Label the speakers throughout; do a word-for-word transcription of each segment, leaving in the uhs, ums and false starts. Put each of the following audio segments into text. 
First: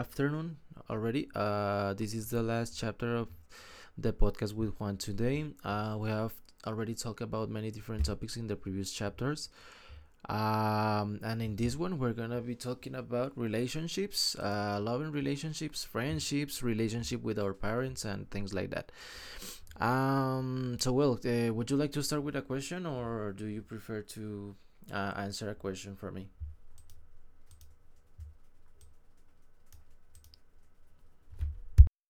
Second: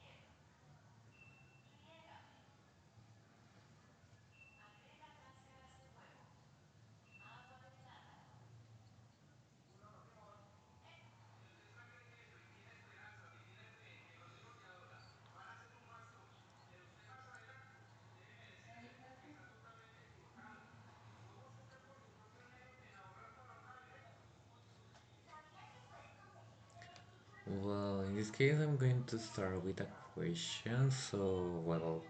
Speaker 1: afternoon already. Uh, this is the last chapter of the podcast with Juan today. Uh, we have already talked about many different topics in the previous chapters. Um, and in this one, we're gonna be talking about relationships, uh, loving relationships, friendships, relationship with our parents, and things like that. Um, so well, uh, would you like to start with a question, or do you prefer to uh, answer a question for me?
Speaker 2: Well, in this case, I'm going to start with a question. So, well,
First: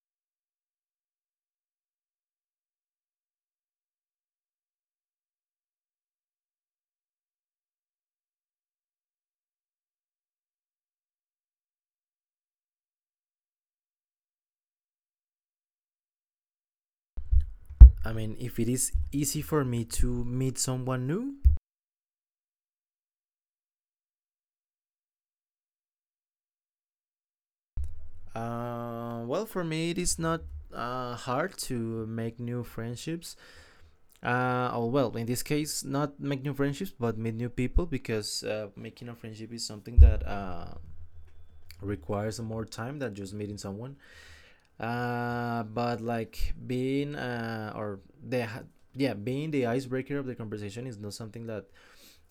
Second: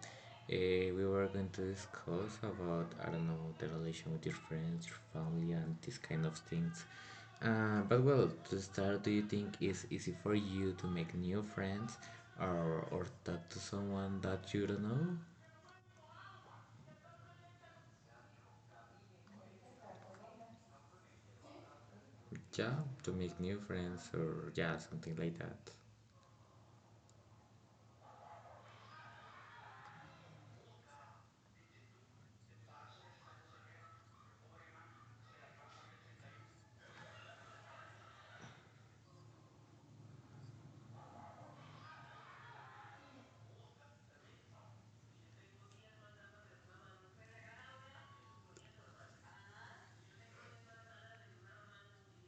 Speaker 2: eh, we were going to discuss about, I don't know, the relation with your friends, your family, and these kind of things. Uh, but, well, to start, do you think it's easy for you to make new friends or, or talk to someone that you don't know?
Speaker 1: I mean, if it is easy for me to meet someone new,
Speaker 2: Yeah, to make new friends or, yeah, something like that.
Speaker 1: uh, well, for me, it is not uh, hard to make new friendships. Uh, oh, well, in this case, not make new friendships, but meet new people because uh, making a friendship is something that uh, requires more time than just meeting someone. Uh, but like being uh, or the yeah being the icebreaker of the conversation is not something that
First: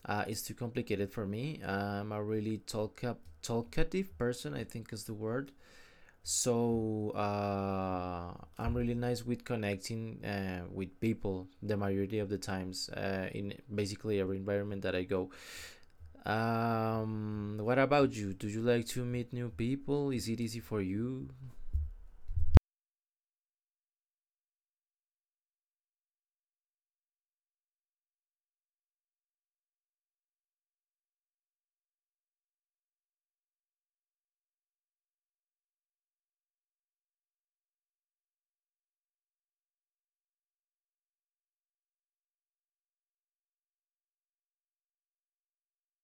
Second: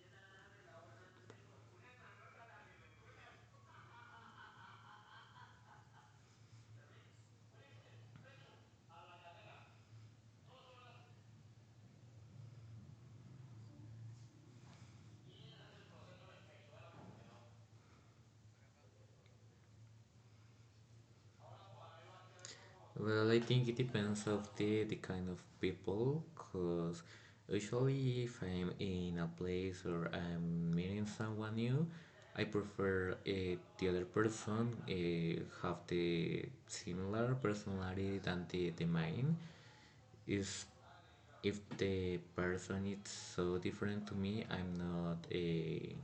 Speaker 1: Uh, it's too complicated for me. I'm a really talk up, talkative person, I think is the word. So uh, I'm really nice with connecting uh, with people the majority of the times uh, in basically every environment that I go. Um, what about you? Do you like to meet new people? Is it easy for you?
Speaker 2: Well, I think it depends of the the kind of people, cause usually if I'm in a place or I'm meeting someone new, I prefer uh, the other person uh, have the similar personality than the, the mine. Is if the person is so different to me, I'm not a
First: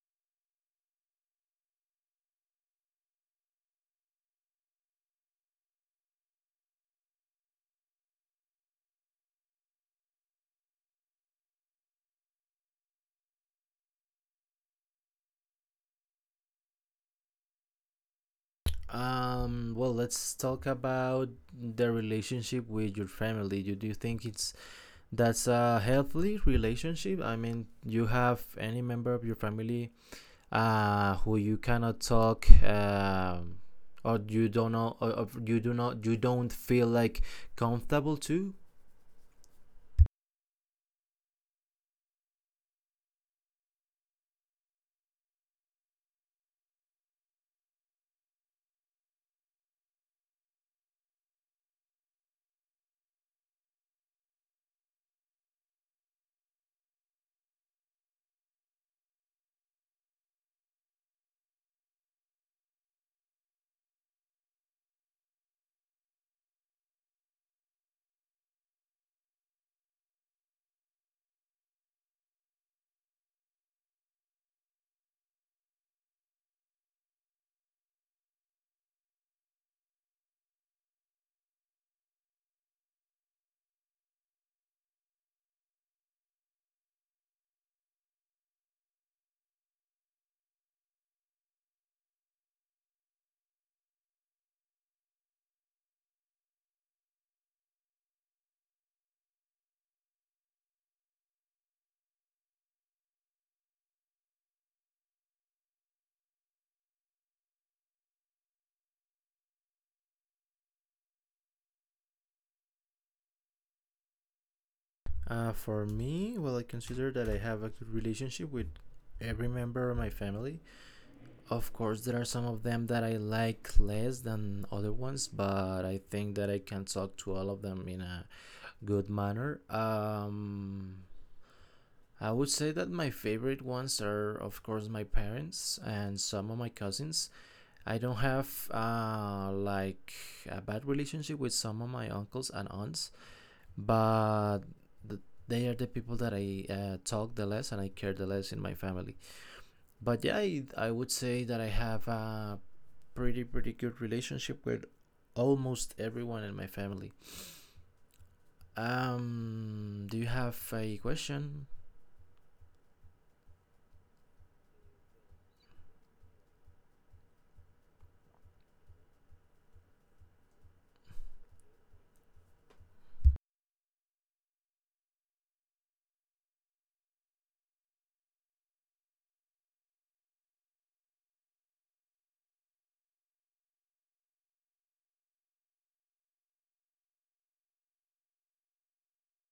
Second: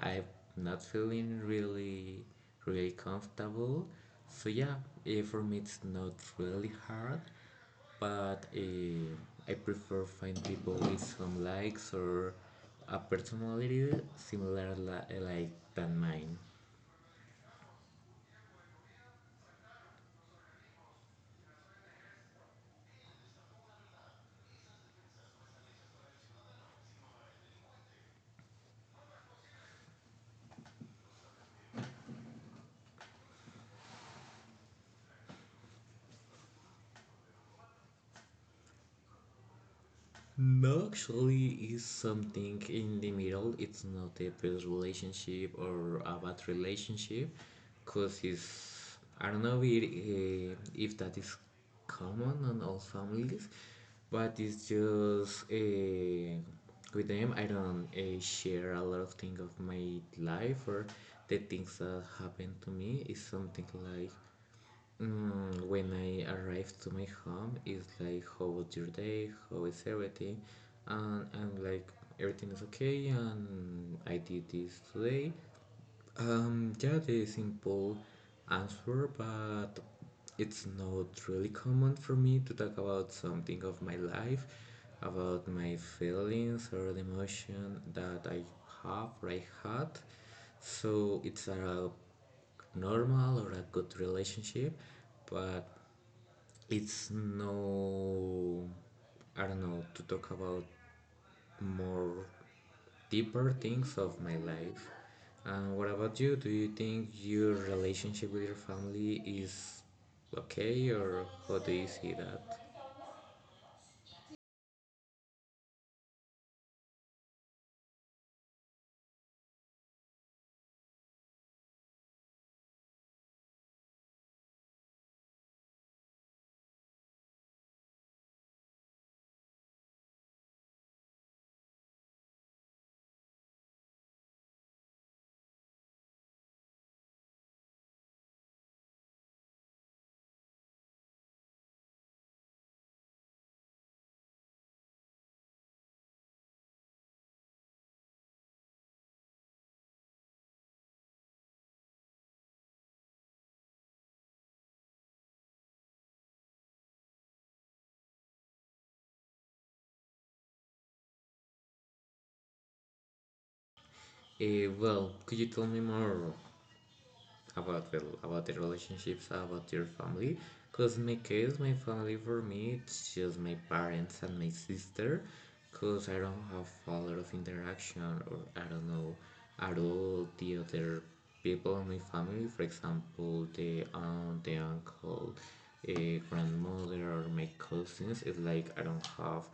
Speaker 2: I'm not feeling really, really comfortable. So yeah, eh, for me it's not really hard, but eh, I prefer find people with some likes or a personality similar li- like than mine.
Speaker 1: Um, well, let's talk about the relationship with your family. Do you think it's that's a healthy relationship? I mean, you have any member of your family uh, who you cannot talk um, or you don't know, or, or you do not you don't feel like comfortable to
Speaker 2: No, actually, is something in the middle. It's not a previous relationship or a bad relationship, cause it's I don't know if, uh, if that is common on all families, but it's just uh, with them. I don't uh, share a lot of things of my life or the things that happened to me. It's something like Mm, when I arrive to my home, it's like, how was your day? How is everything? And I'm like, everything is okay, and I did this today. Um, yeah, the simple answer, but it's not really common for me to talk about something of my life, about my feelings or the emotion that I have or I had. So it's a normal or a good relationship, but it's no, I don't know, to talk about more deeper things of my life. Uh, what about you? Do you think your relationship with your family is okay, or how do you see that?
Speaker 1: uh, for me, well, I consider that I have a good relationship with every member of my family. Of course, there are some of them that I like less than other ones, but I think that I can talk to all of them in a good manner. um I would say that my favorite ones are, of course, my parents and some of my cousins. I don't have uh, like a bad relationship with some of my uncles and aunts, but th- they are the people that I uh, talk the less and I care the less in my family. But yeah, I, I would say that I have a pretty pretty good relationship with almost everyone in my family. Um, do you have a question?
Speaker 2: Eh. Well, could you tell me more about the about the relationships, about your family. Cause in my case, my family for me it's just my parents and my sister. Cause I don't have a lot of interaction or I don't know at all the other people in my family. For example, the aunt, the uncle, a grandmother, or my cousins. It's like I don't have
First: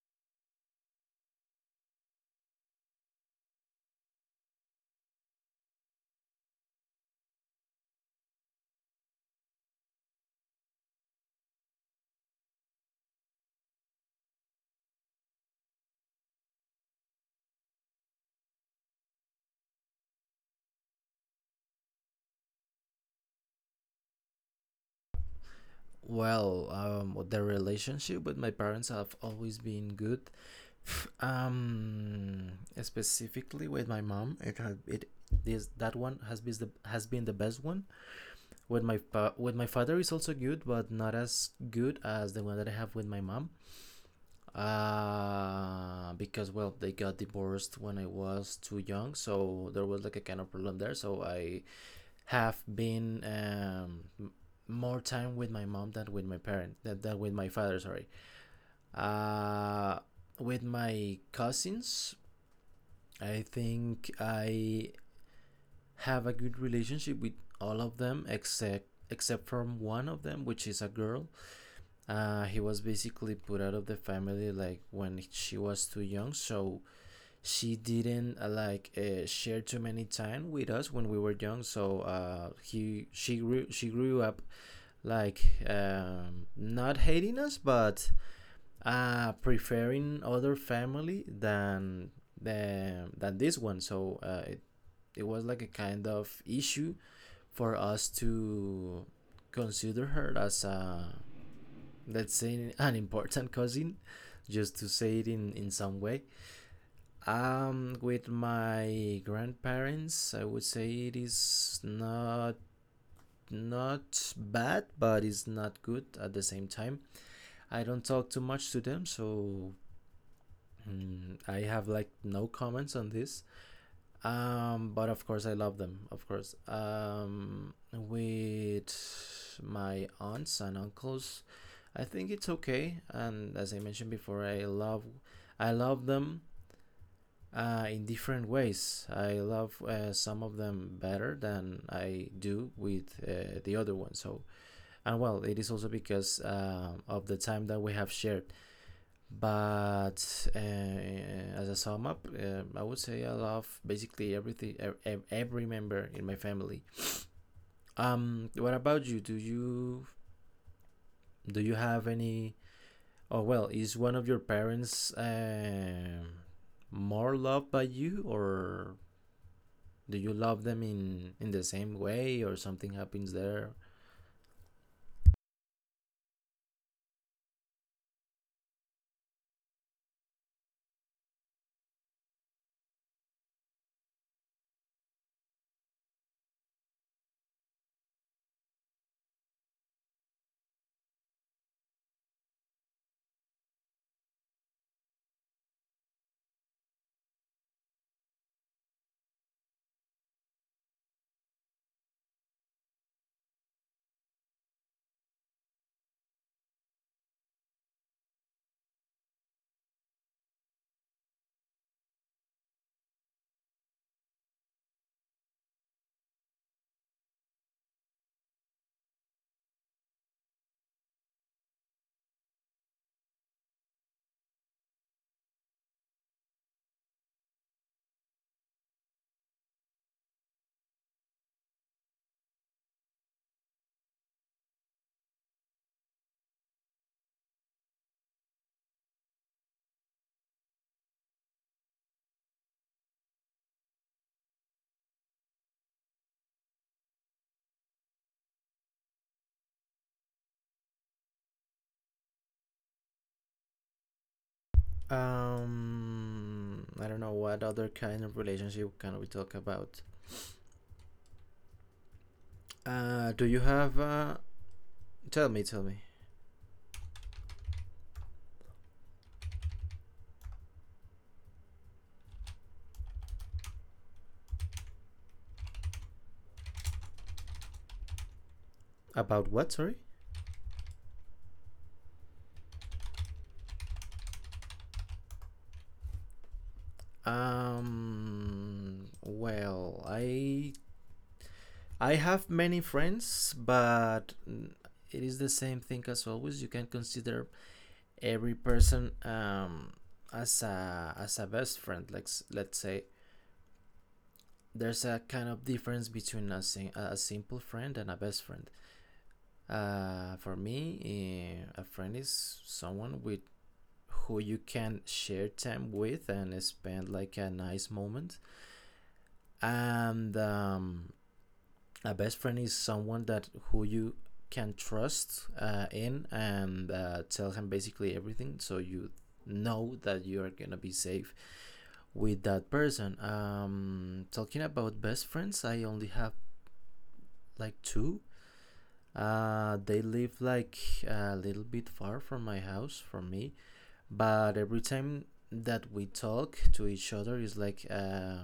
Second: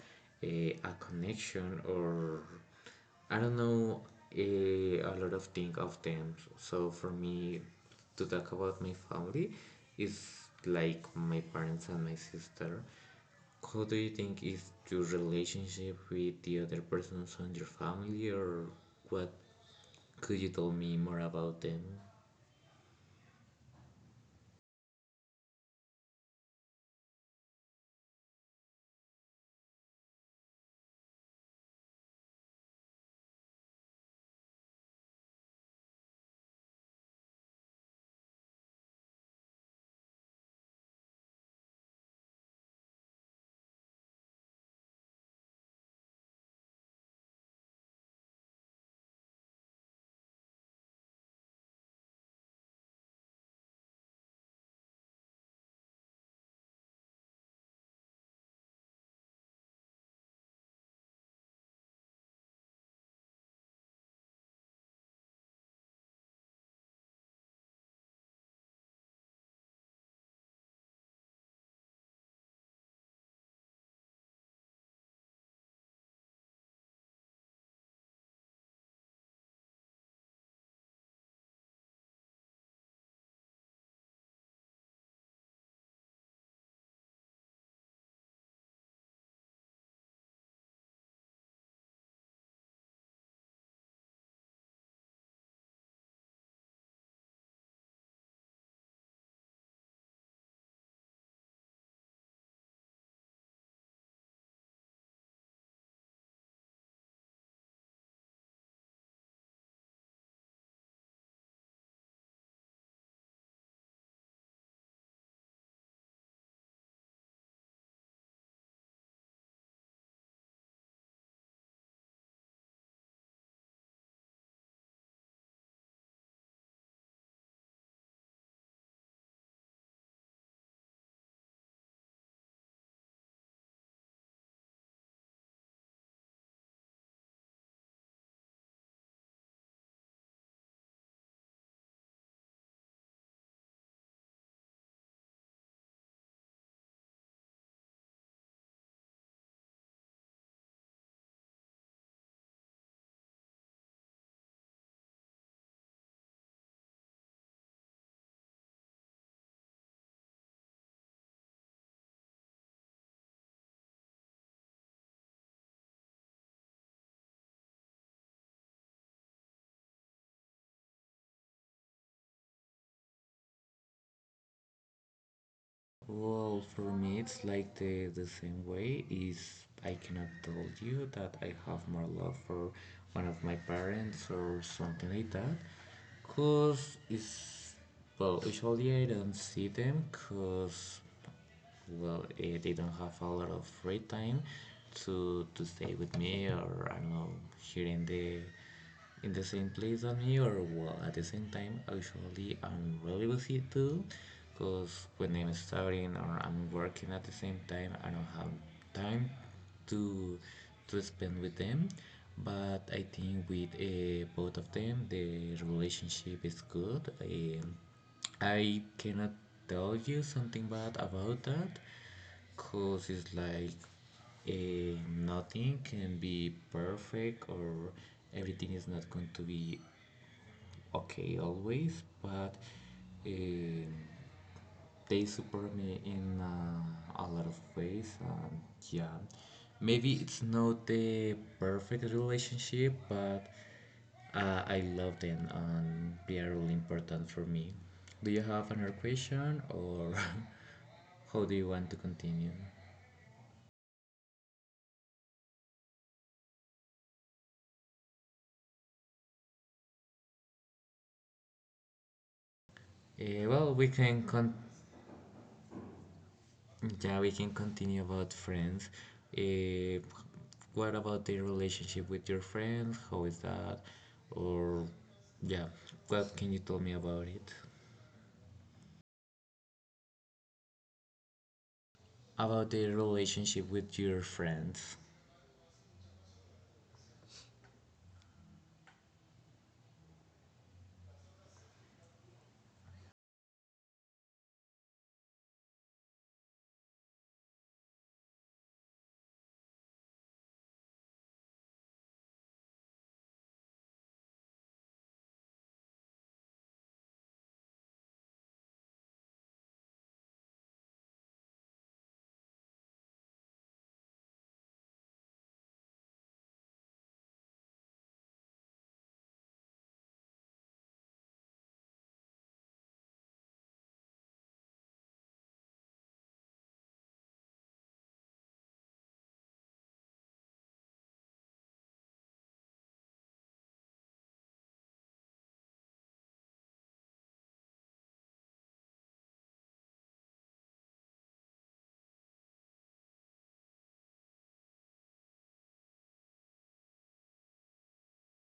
Speaker 2: a, a connection or I don't know a, a lot of thing of them. So for me to talk about my family is like my parents and my sister. How do you think is your relationship with the other persons on your family or what could you tell me more about them?
Speaker 1: Well, um, the relationship with my parents have always been good. Um, Specifically with my mom, it had it this that one has been the has been the best one. With my fa- with my father is also good, but not as good as the one that I have with my mom. Uh, because well, they got divorced when I was too young, so there was like a kind of problem there. So I have been um, more time with my mom than with my parent than, than with my father, sorry. uh, with my cousins, I think I have a good relationship with all of them except except from one of them, which is a girl. Uh, he was basically put out of the family like when she was too young, so she didn't uh, like uh, share too many time with us when we were young. So uh, he she grew she grew up like um, not hating us, but uh, preferring other family than the than this one. So uh, it it was like a kind of issue for us to consider her as a, let's say, an important cousin, just to say it in in some way. Um with my grandparents, I would say it is not not bad, but it's not good at the same time. I don't talk too much to them, so mm, I have like no comments on this. Um, but of course, I love them. Of course. Um, with my aunts and uncles, I think it's okay. And as I mentioned before, I love, I love them uh, in different ways. I love uh, some of them better than I do with uh, the other one. So, and well, it is also because uh, of the time that we have shared. But uh, uh, as a sum up, uh, I would say I love basically everything, e, e, every member in my family. Um, what about you? Do you do you have any? Oh, well, is one of your parents um more loved by you, or do you love them in in the same way, or something happens there?
Speaker 2: Well, for me, it's like the, the same way. Is I cannot tell you that I have more love for one of my parents or something like that, cause it's well, usually I don't see them, cause well, he didn't have a lot of free time to to stay with me, or I don't know, here in the in the same place as me, or well, at the same time, actually, I'm really busy too, because when I'm studying or I'm working at the same time, I don't have time to to spend with them. But I think with uh, both of them, the relationship is good. Um, I cannot tell you something bad about that, cause it's like eh, nothing can be perfect or everything is not going to be okay always, but um they support me in uh, a lot of ways. Um, yeah, maybe it's not the perfect relationship, but uh, I love them and they are really important for me. Do you have another question or how do you want to continue?
Speaker 1: Um, I don't know what other kind of relationship can we talk about. Uh, do
Speaker 2: Uh,
Speaker 1: you
Speaker 2: well, we
Speaker 1: have?
Speaker 2: can
Speaker 1: Uh,
Speaker 2: con-
Speaker 1: tell me, tell me.
Speaker 2: Yeah, we can continue about friends. Eh, what about the relationship with your friends? How is that? Or, yeah, what can you tell me about it?
Speaker 1: About what? Sorry.
Speaker 2: About the relationship with your friends.
Speaker 1: Um, well, I I have many friends, but mm, it is the same thing as always. You can consider every person um as a as a best friend. Like s- let's say there's a kind of difference between a sim- a simple friend and a best friend. Uh, for me, eh, a friend is someone with who you can share time with and spend like a nice moment, and um, a best friend is someone that who you can trust uh, in and uh, tell him basically everything, so you know that you are gonna be safe with that person. Um talking about best friends, I only have like two. Uh they live like a little bit far from my house, from me, but every time that we talk to each other is like uh,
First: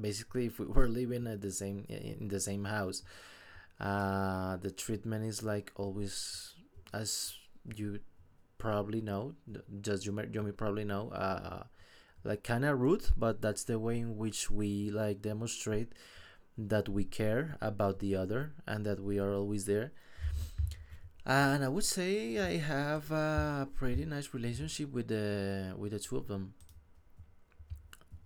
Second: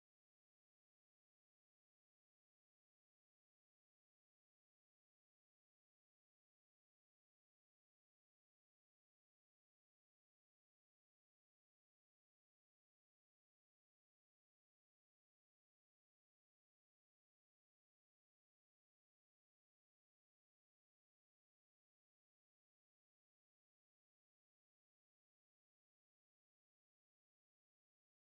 Speaker 1: basically if we were living at the same in the same house. Uh, the treatment is like always, as you probably know, th- just you, you may probably know, uh, like kind of rude, but that's the way in which we like demonstrate that we care about the other and that we are always there. And I would say I have a pretty nice relationship with the with the two of them.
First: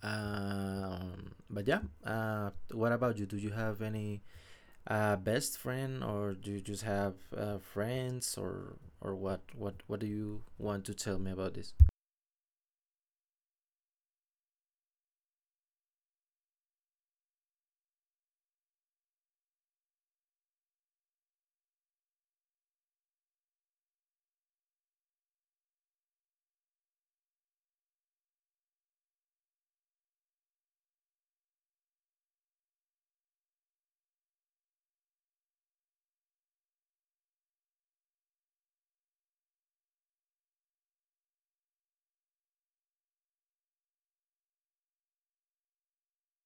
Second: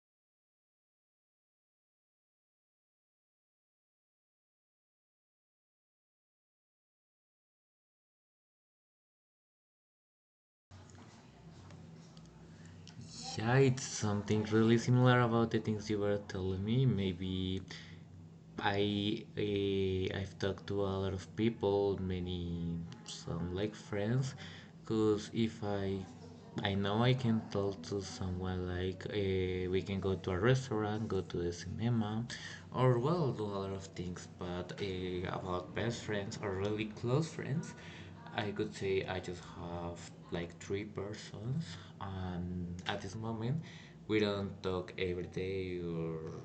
Speaker 1: Um, but yeah, uh, what about you? Do you have any Uh, best friend, or do you just have uh, friends, or or what? What what do you want to tell me about this?
Speaker 2: Yeah, it's something really similar about the things you were telling me. Maybe I uh, I've talked to a lot of people, many some like friends, because if I I know I can talk to someone like uh, we can go to a restaurant, go to the cinema, or well do a lot of things. But uh, about best friends or really close friends, I could say I just have like three persons, and at this moment, we don't talk every day or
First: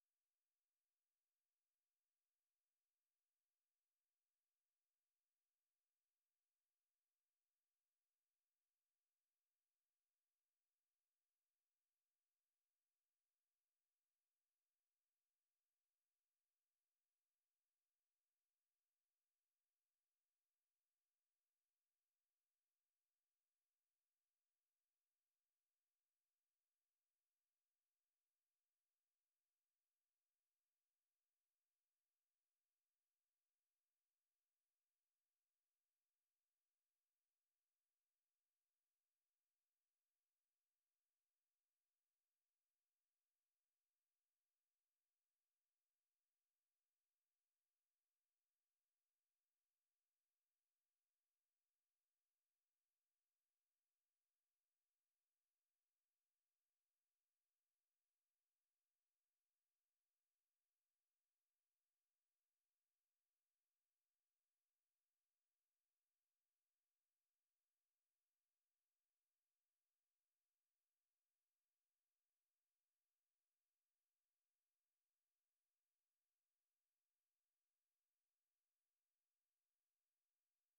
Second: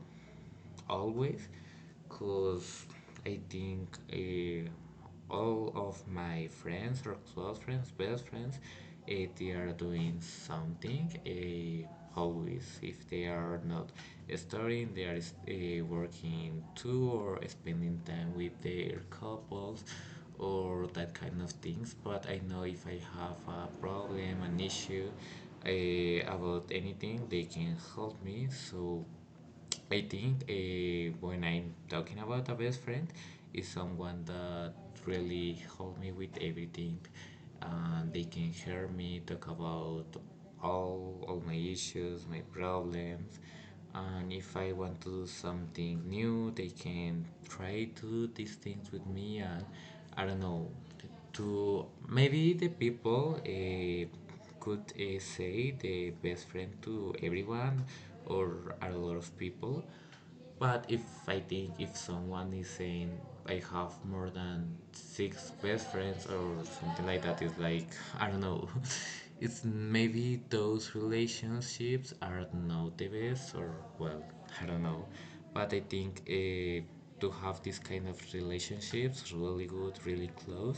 Speaker 2: always, cause I think uh, all of my friends or close friends, best friends, uh, they are doing something. Uh, always, if they are not studying, they are uh, working too or spending time with their couples or that kind of things. But I know if I have a problem, an issue uh, about anything, they can help me. So I think uh, when I'm talking about a best friend, is someone that really help me with everything. And they can hear me talk about all all my issues, my problems, and if I want to do something new, they can try to do these things with me, and I don't know. To maybe the people uh, could uh, say the best friend to everyone or a lot of people, but if I think if someone is saying I have more than six best friends or something like that, it's like I don't know. It's maybe those relationships are not the best, or well, I don't know. But I think uh, to have this kind of relationships, really good, really close,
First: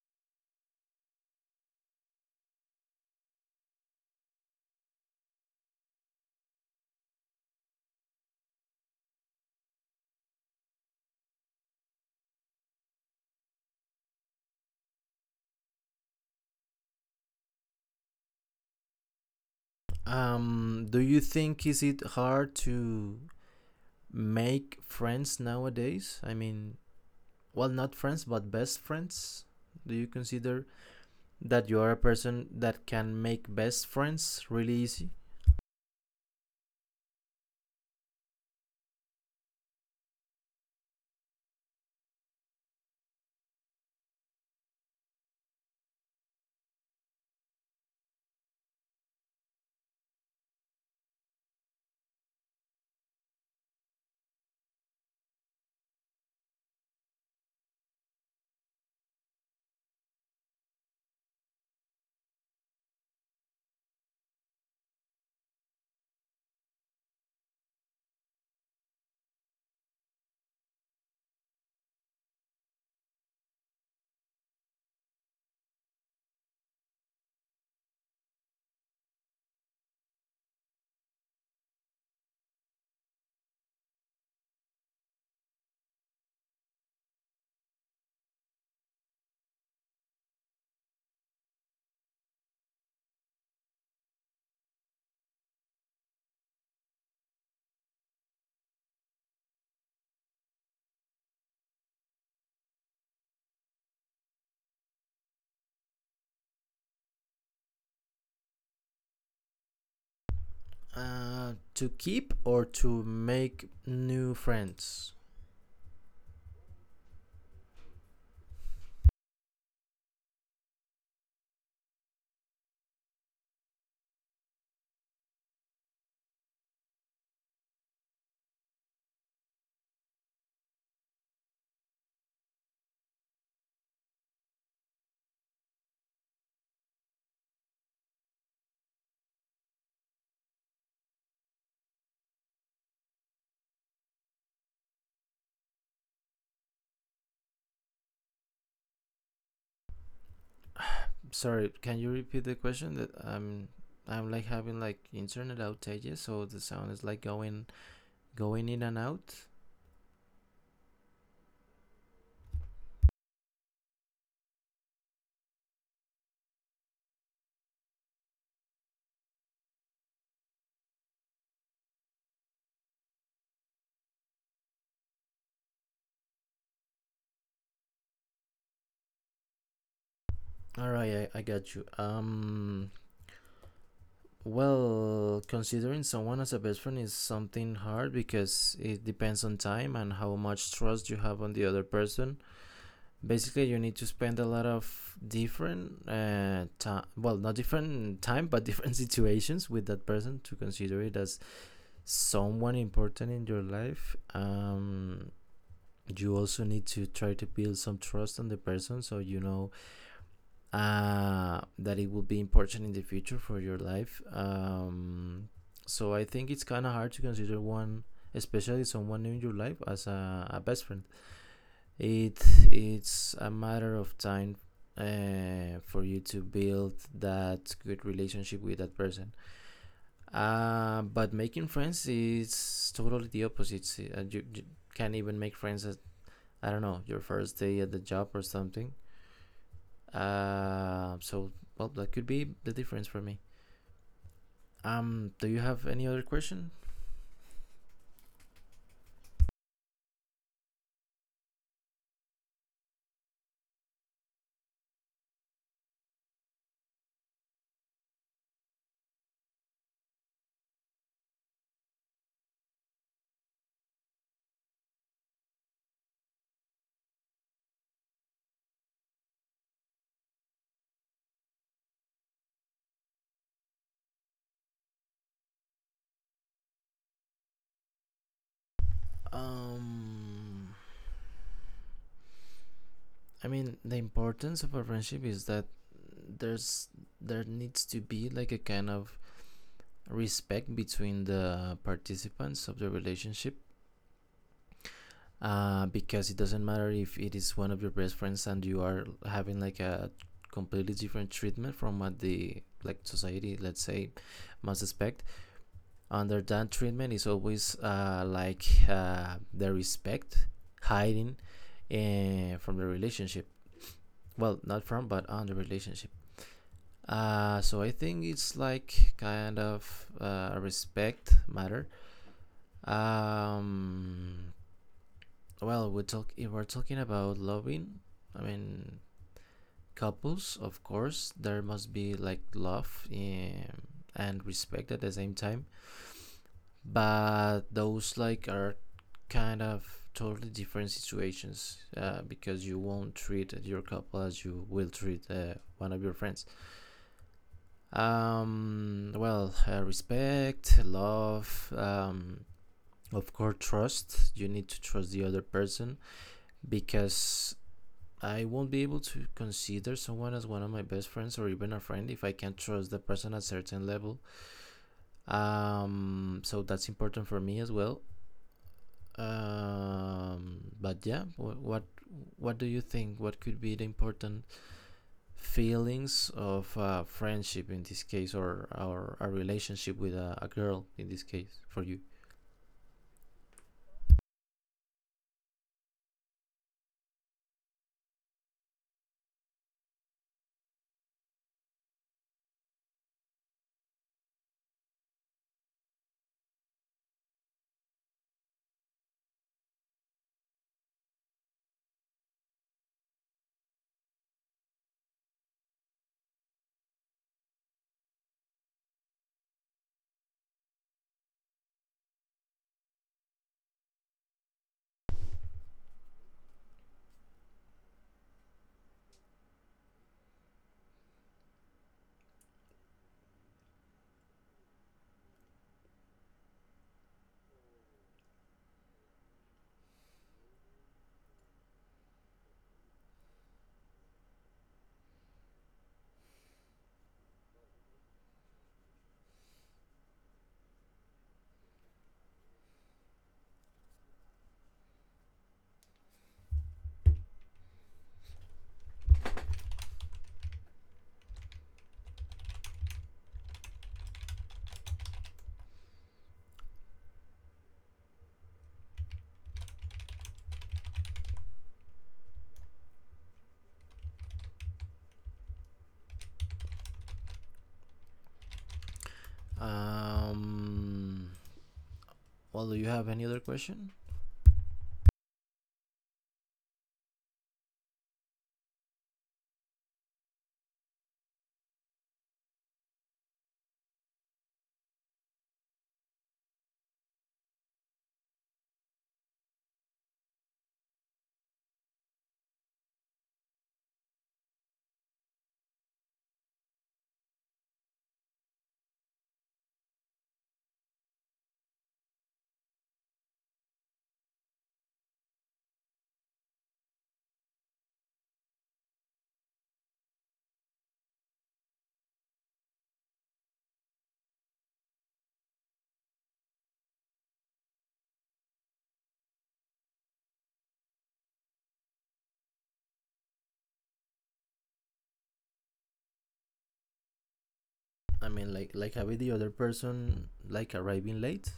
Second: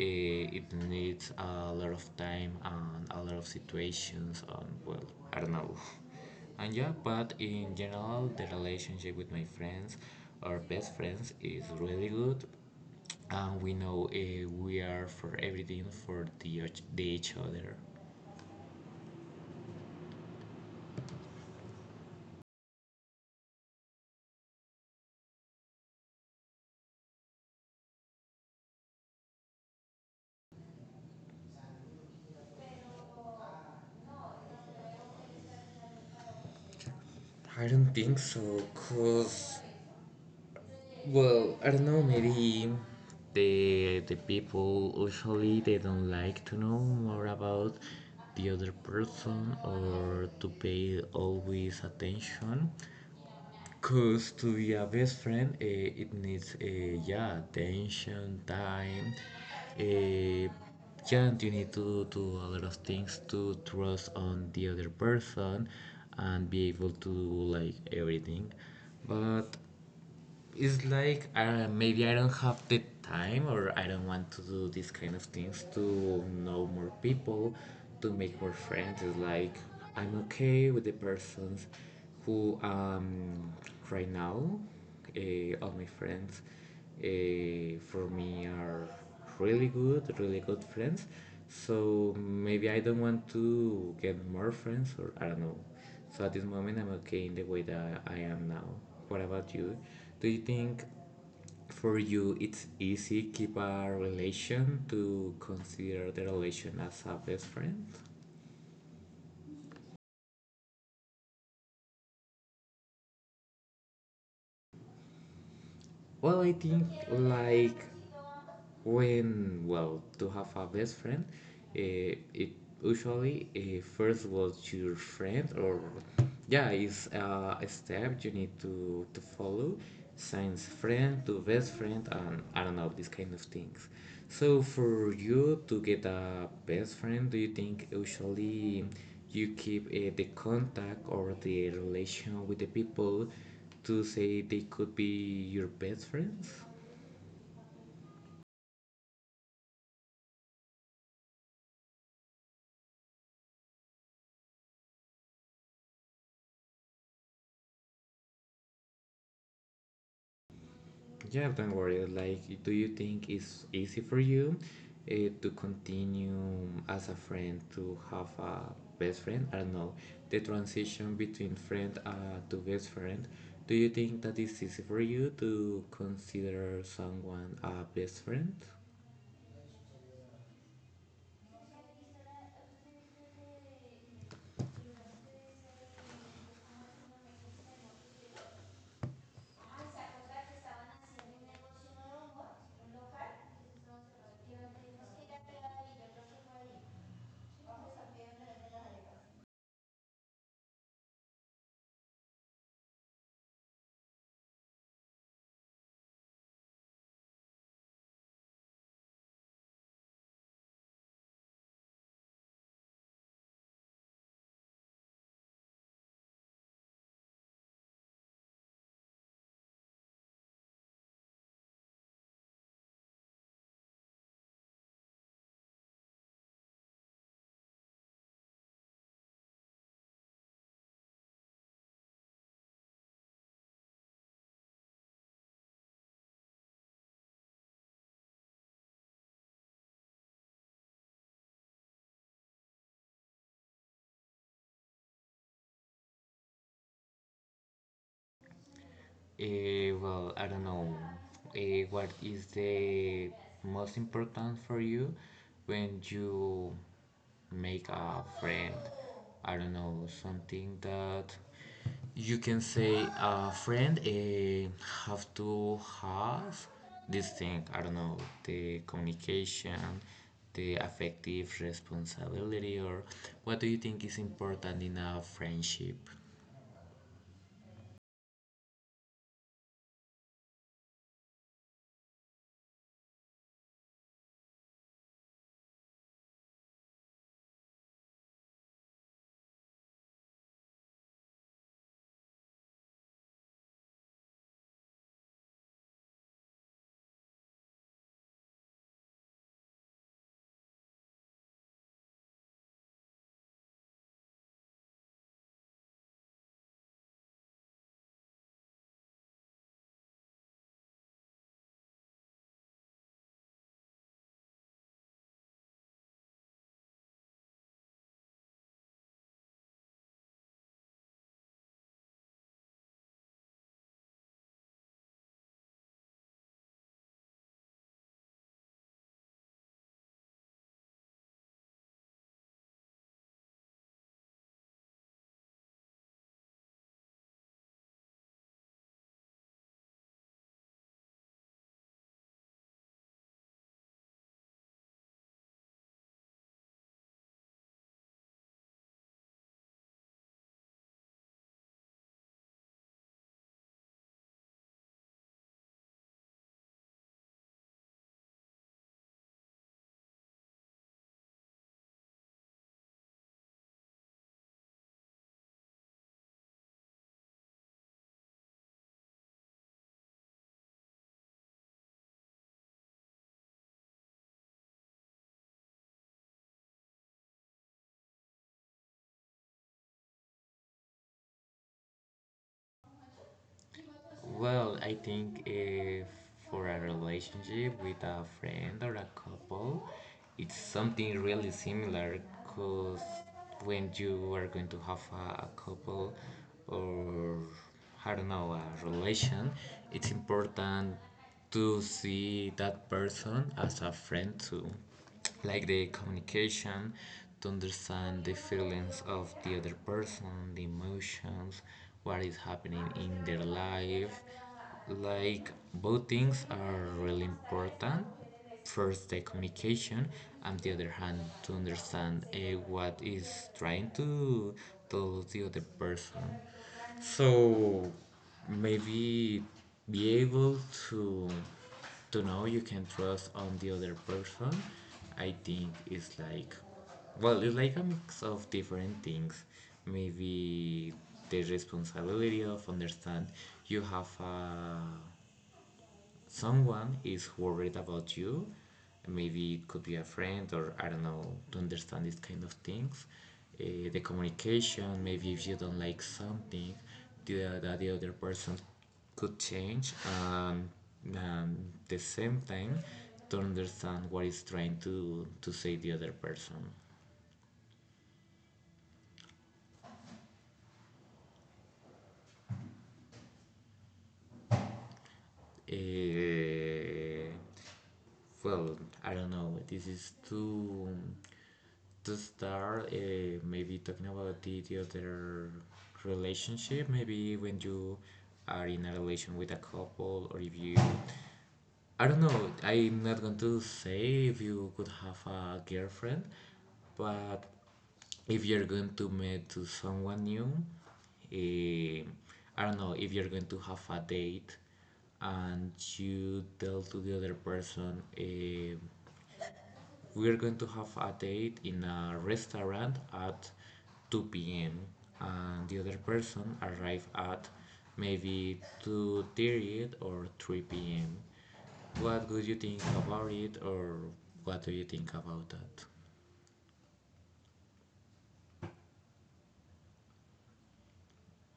Speaker 2: uh, it needs a lot of time and a lot of situations, and well, I don't know. And yeah, but in general, the relationship with my friends, our best friends, is really good. And we know uh, we are for everything for the, och- the each other.
Speaker 1: Um, do you think is it hard to make friends nowadays? I mean, well, not friends, but best friends. Do you consider that you are a person that can make best friends really easy?
Speaker 2: I don't think so, cause well, I don't know, maybe The, the people usually they don't like to know more about the other person or to pay always attention Cause to be a best friend, uh, it needs, uh, yeah, attention, time. Uh, yeah, and you need to do a lot of things to trust on the other person and be able to do like everything. But it's like uh, maybe I don't have the time or I don't want to do these kind of things to know more people, to make more friends. It's like I'm okay with the persons who um right now, uh, all my friends, uh, for me are really good, really good friends. So maybe I don't want to get more friends or I don't know. So at this moment, I'm okay in the way that I am now. What about you? Do you think for you it's easy keep a relation to consider the relation as a best friend?
Speaker 1: Uh, to keep or to make new friends?
Speaker 2: Well, I think like When, well, to have a best friend, uh, it usually uh, first was your friend, or yeah, it's uh, a step you need to, to follow since friend to best friend, and I don't know, these kind of things. So, for you to get a best friend, do you think usually you keep uh, the contact or the relation with the people to say they could be your best friends?
Speaker 1: Sorry, can you repeat the question? That I'm I'm like having like internet outages, so the sound is like going going in and out.
Speaker 2: Yeah, don't worry. Like, do you think it's easy for you uh, to continue as a friend to have a best friend? I don't know. The transition between friend uh, to best friend. Do you think that it's easy for you to consider someone a best friend?
Speaker 1: All right, I, I got you. Um, well, considering someone as a best friend is something hard because it depends on time and how much trust you have on the other person. Basically, you need to spend a lot of different uh, time, well, not different time, but different situations with that person to consider it as someone important in your life. Um, you also need to try to build some trust on the person so you know uh, that it will be important in the future for your life. Um, so I think it's kind of hard to consider one, especially someone new in your life, as a, a best friend. It it's a matter of time uh, for you to build that good relationship with that person. Uh, but making friends is totally the opposite. Uh, you, you can't even make friends at, I don't know, your first day at the job or something. Uh, so well, that could be the difference for me. Um, do you have any other question?
Speaker 2: Eh, well, I don't know. Eh, what is the most important for you when you make a friend? I don't know, something that you can say a friend eh, have to have this thing. I don't know, the communication, the affective responsibility, or what do you think is important in a friendship?
Speaker 1: Um, I mean, the importance of a friendship is that there's there needs to be like a kind of respect between the participants of the relationship, uh, because it doesn't matter if it is one of your best friends and you are having like a completely different treatment from what the, like, society, let's say, must expect. Under that treatment is always uh, like uh, the respect hiding uh, from the relationship, well, not from, but on the relationship. Uh, so I think it's like kind of uh, a respect matter. um, Well, we talk if we're talking about loving, I mean couples, of course, there must be like love um, and respect at the same time. But those like are kind of totally different situations uh, because you won't treat your couple as you will treat uh, one of your friends. Um, well, uh, respect, love, um, of course, trust. You need to trust the other person because I won't be able to consider someone as one of my best friends or even a friend if I can't trust the person at a certain level. Um, so that's important for me as well. Um, but yeah, what what do you think? What could be the important feelings of uh, friendship in this case, or or a relationship with a, a girl in this case for you?
Speaker 2: Well, I think if for a relationship with a friend or a couple, it's something really similar because when you are going to have a, a couple or I don't know, a relation, it's important to see that person as a friend too, like the communication to understand the feelings of the other person, the emotions, what is happening in their life, like both things are really important, first the communication, and the other hand to understand uh, what is trying to tell the other person, so maybe be able to to know you can trust on the other person. I think it's like well it's like a mix of different things, maybe the responsibility of understand you have a someone is worried about you, maybe it could be a friend or I don't know, to understand these kind of things. Uh, the communication, maybe if you don't like something the, that the other person could change, and, and the same time to understand what is trying to, to say the other person.
Speaker 1: Um, well, do you have any other question?
Speaker 2: Eh, well, I don't know. This is too to start uh, maybe talking about the, the other relationship maybe when you are in a relation with a couple or if you I don't know. I'm not going to say if you could have a girlfriend, but if you're going to meet to someone new, eh, I don't know if you're going to have a date and you tell to the other person. eh, We're going to have a date in a restaurant at two p m and the other person arrive at maybe two thirty or three p m. What would you think about it or what do you think about that?
Speaker 1: I mean, like like with the other person, like arriving late.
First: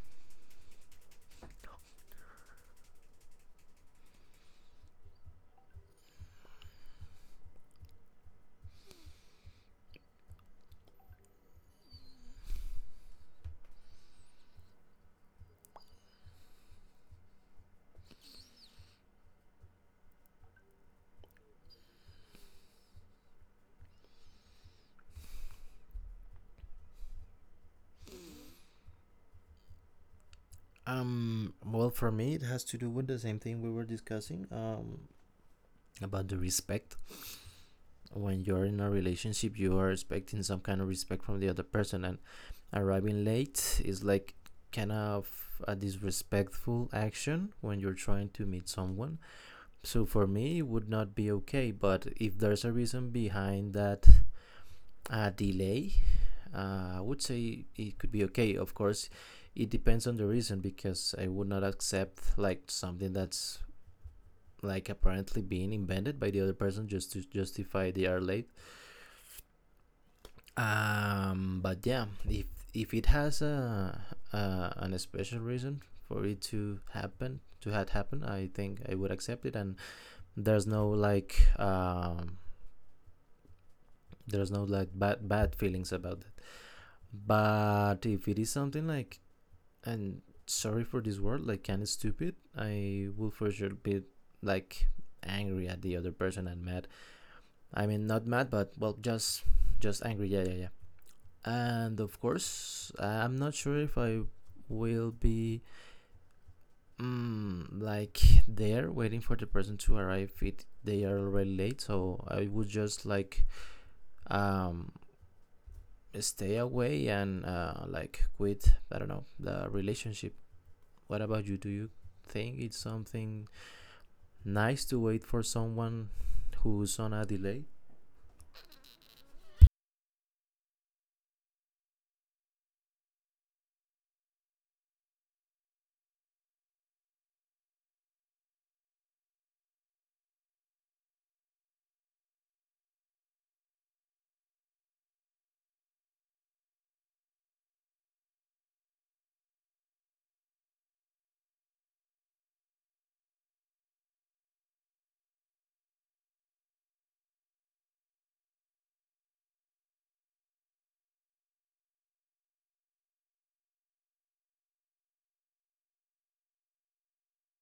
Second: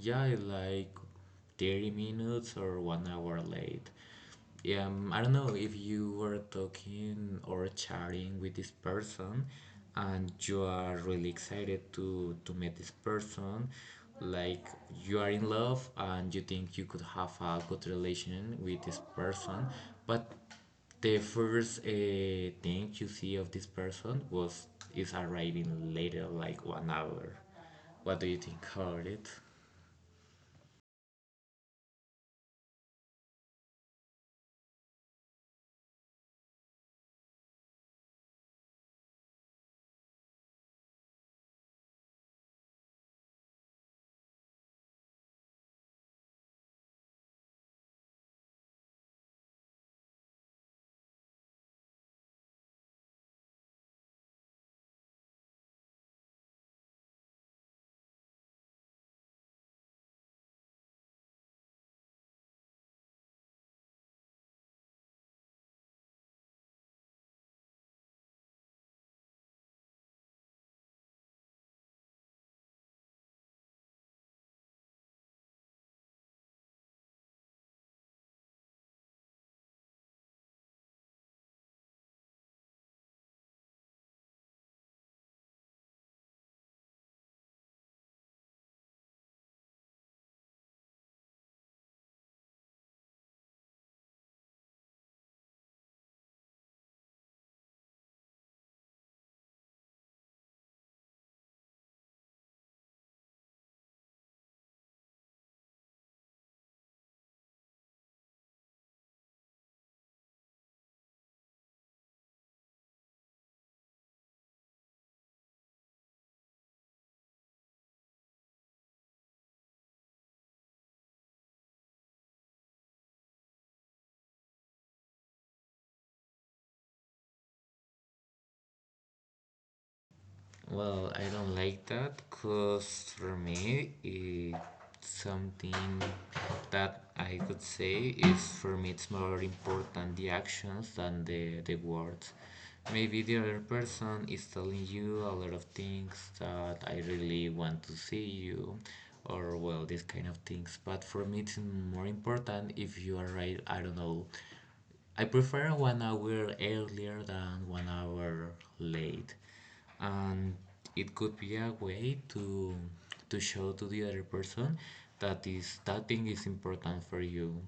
Speaker 2: Yeah, I like thirty minutes or one hour late. Yeah, Um, I don't know if you were talking or chatting with this person and you are really excited to, to meet this person, like you are in love and you think you could have a good relation with this person, but the first uh, thing you see of this person was is arriving later, like one hour. What do you think about it?
Speaker 1: Um, well, for me, it has to do with the same thing we were discussing um, about the respect. When you're in a relationship, you are expecting some kind of respect from the other person, and arriving late is like kind of a disrespectful action when you're trying to meet someone. So for me, it would not be okay. But if there's a reason behind that uh, delay, uh, I would say it could be okay. Of course, it depends on the reason because I would not accept like something that's like apparently being invented by the other person just to justify they are late. Um, but yeah, if if it has a, a an special reason for it to happen, to had happen, I think I would accept it, and there's no like um, there's no like bad bad feelings about that. But if it is something like and sorry for this word like kind of stupid, I will for sure be like angry at the other person and mad I mean, not mad, but well, just just angry. Yeah, yeah, yeah. And of course, I'm not sure if I will be mm, like there waiting for the person to arrive if they are already late. So I would just like um stay away and uh, like quit. I don't know the relationship. What about you? Do you think it's something nice to wait for someone who's on a delay?
Speaker 2: Well, I don't like that because for me, it's something that I could say is for me, it's more important the actions than the, the words. Maybe the other person is telling you a lot of things that I really want to see you, or well, these kind of things. But for me, it's more important if you are right, I don't know, I prefer one hour earlier than one hour late. And it could be a way to to show to the other person that is that thing is important for you.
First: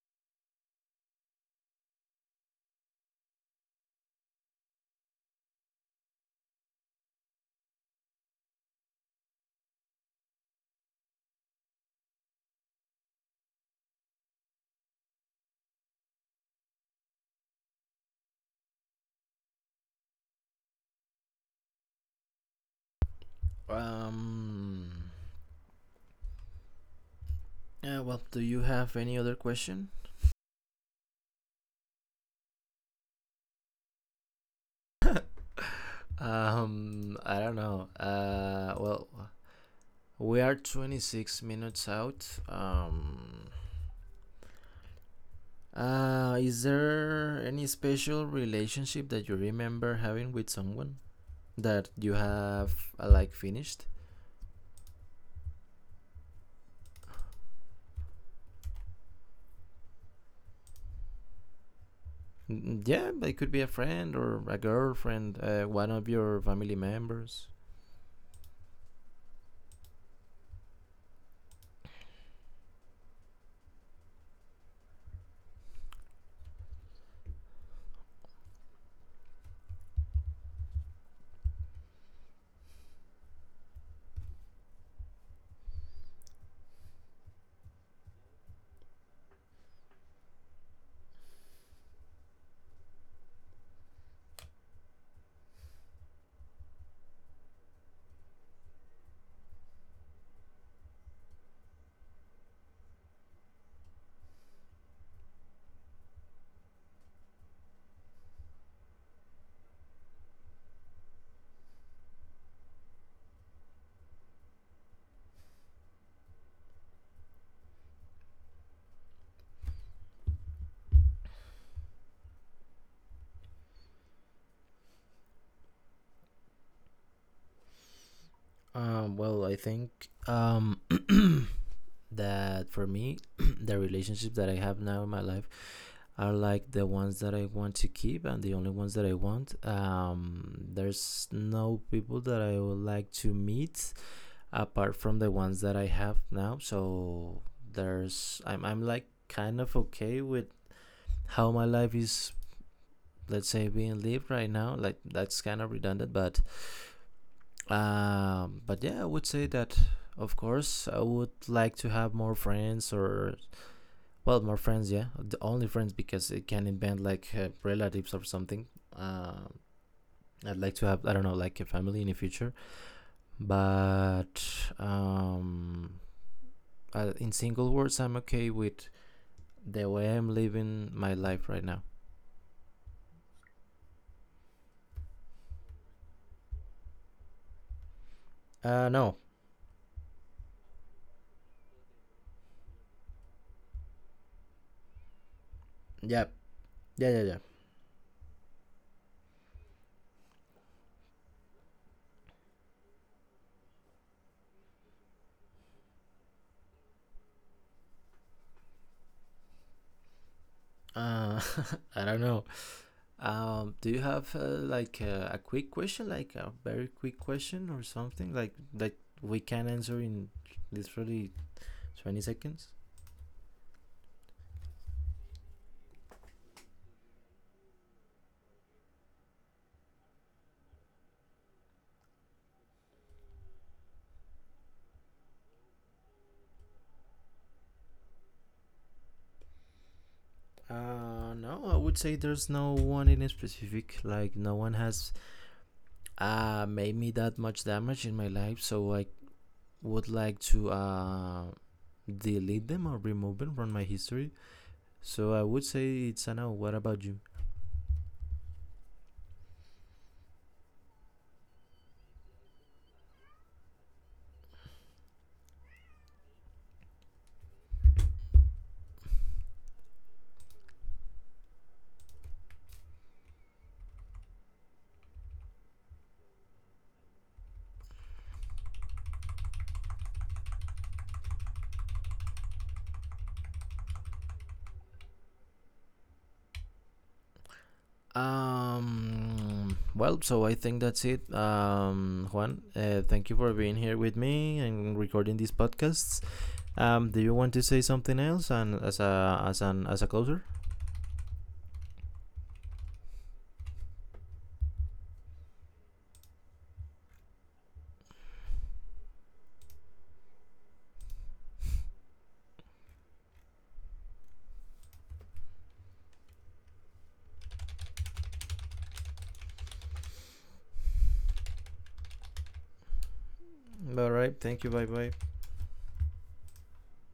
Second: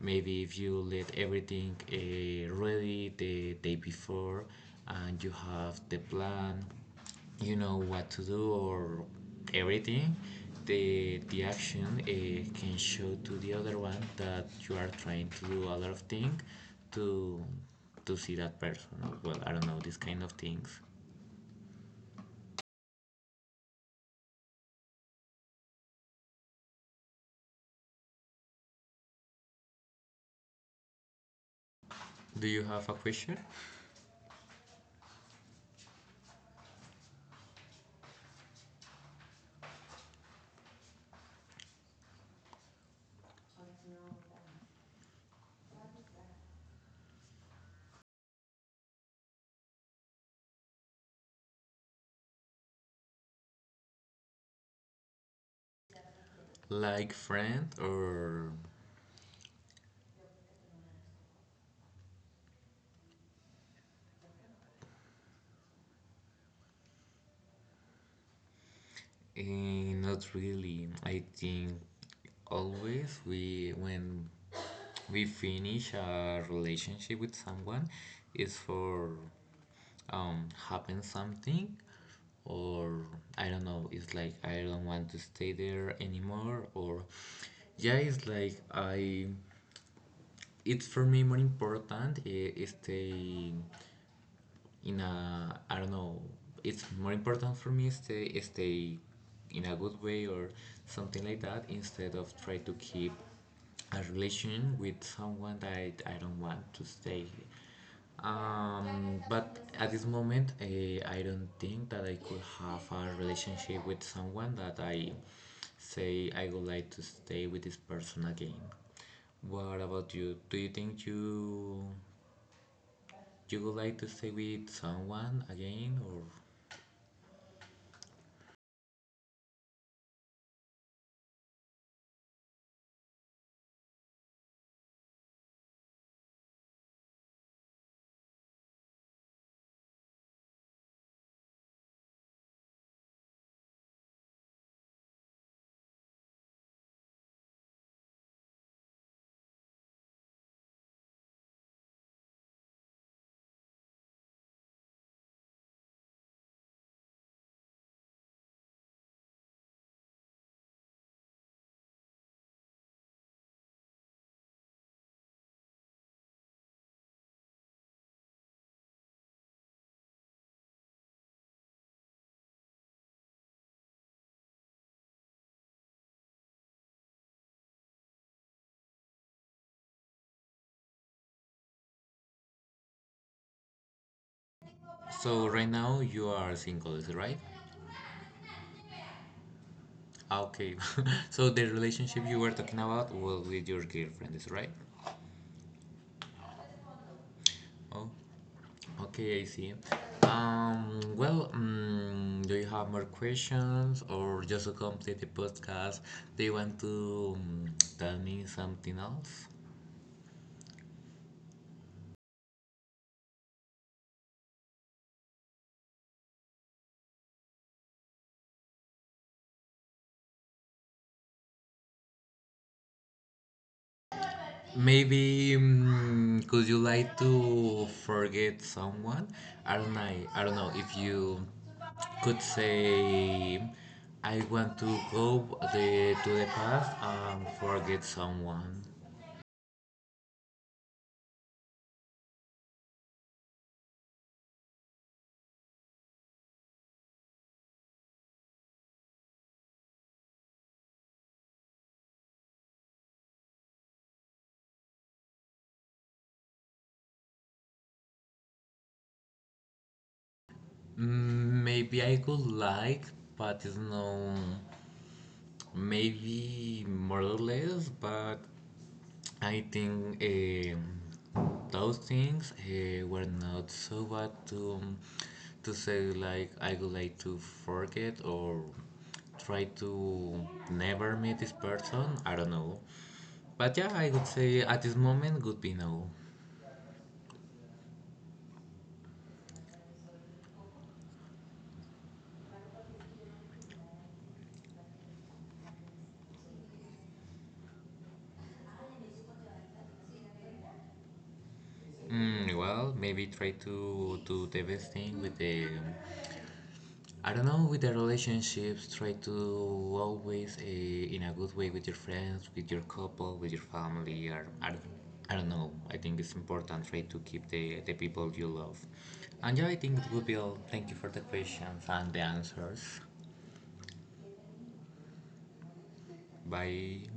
Speaker 2: Maybe if you let everything uh, ready the day before and you have the plan you know what to do or everything, the the action uh, can show to the other one that you are trying to do a lot of things to to see that person. Well, I don't know these kind of things.
Speaker 1: Um. Yeah, well, do you have any other question?
Speaker 2: Do you have a question?
Speaker 1: Um, I don't know. Uh, well, we are twenty-six minutes out. Um, uh, is there any special relationship that you remember having with someone that you have uh, like finished?
Speaker 2: Like friend or
Speaker 1: Mm, mm, yeah, it could be a friend or a girlfriend, uh, one of your family members.
Speaker 2: eh, not really? I think always we when we finish a relationship with someone is for um happen something or I don't know, it's like I don't want to stay there anymore or yeah, it's like I it's for me more important eh, stay in a I don't know, it's more important for me stay stay in a good way or something like that instead of try to keep a relation with someone that I, I don't want to stay um, but at this moment, uh, I don't think that I could have a relationship with someone that I say I would like to stay with this person again. What about you? Do you think you you would like to stay with someone again or
Speaker 1: Um, well, I think um, that for me, the relationship that I have now in my life are like the ones that I want to keep and the only ones that I want. Um, there's no people that I would like to meet apart from the ones that I have now. So there's I'm I'm like kind of okay with how my life is let's say being lived right now, like that's kind of redundant, but um but yeah, I would say that of course I would like to have more friends or well, more friends, yeah. The only friends because it can invent like uh, relatives or something. Uh, I'd like to have I don't know like a family in the future, but um, uh, in single words, I'm okay with the way I'm living my life right now.
Speaker 2: so right now you are single, is it right?
Speaker 1: Uh, no,
Speaker 2: Ah, okay. So the relationship you were talking about was with your girlfriend, is it right?
Speaker 1: yeah, yeah, yeah, yeah.
Speaker 2: Oh. Okay, I see. Um, well, mm do you have more questions or just to complete the podcast, do you want to mm, tell me something else?
Speaker 1: Uh, I don't know. Um, do you have uh, like uh, a quick question, like a very quick question or something like that we can answer in literally twenty seconds?
Speaker 2: Maybe mm could you like to forget someone? I don't know. I don't know if you could say I want to go the, to the past and forget someone.
Speaker 1: Uh, no, I would say there's no one in specific. Like no one has uh made me that much damage in my life, so I would like to uh delete them or remove them from my history. So I would say it's a no. What about you?
Speaker 2: Mm, maybe I could like, but it's no. Maybe more or less, but I think um, those things uh, were not so bad to um, to say like I would like to forget or try to never meet this person. I don't know, but yeah, I would say at this moment would be no.
Speaker 1: Um. Well, so I think that's it. Um, Juan, uh, thank you for being here with me and recording these podcasts. Um, do you want to say something else? And as a as an as a closer.
Speaker 2: Mm, well, maybe try to do the best thing with the I don't know with the relationships, try to always uh, in a good way with your friends, with your couple, with your family, or I don't, I don't know. I think it's important try to keep the, the people you love. And yeah, I think it would be all. Thank you for the questions and the answers.
Speaker 1: All right. Thank you. Bye bye.
Speaker 2: Bye.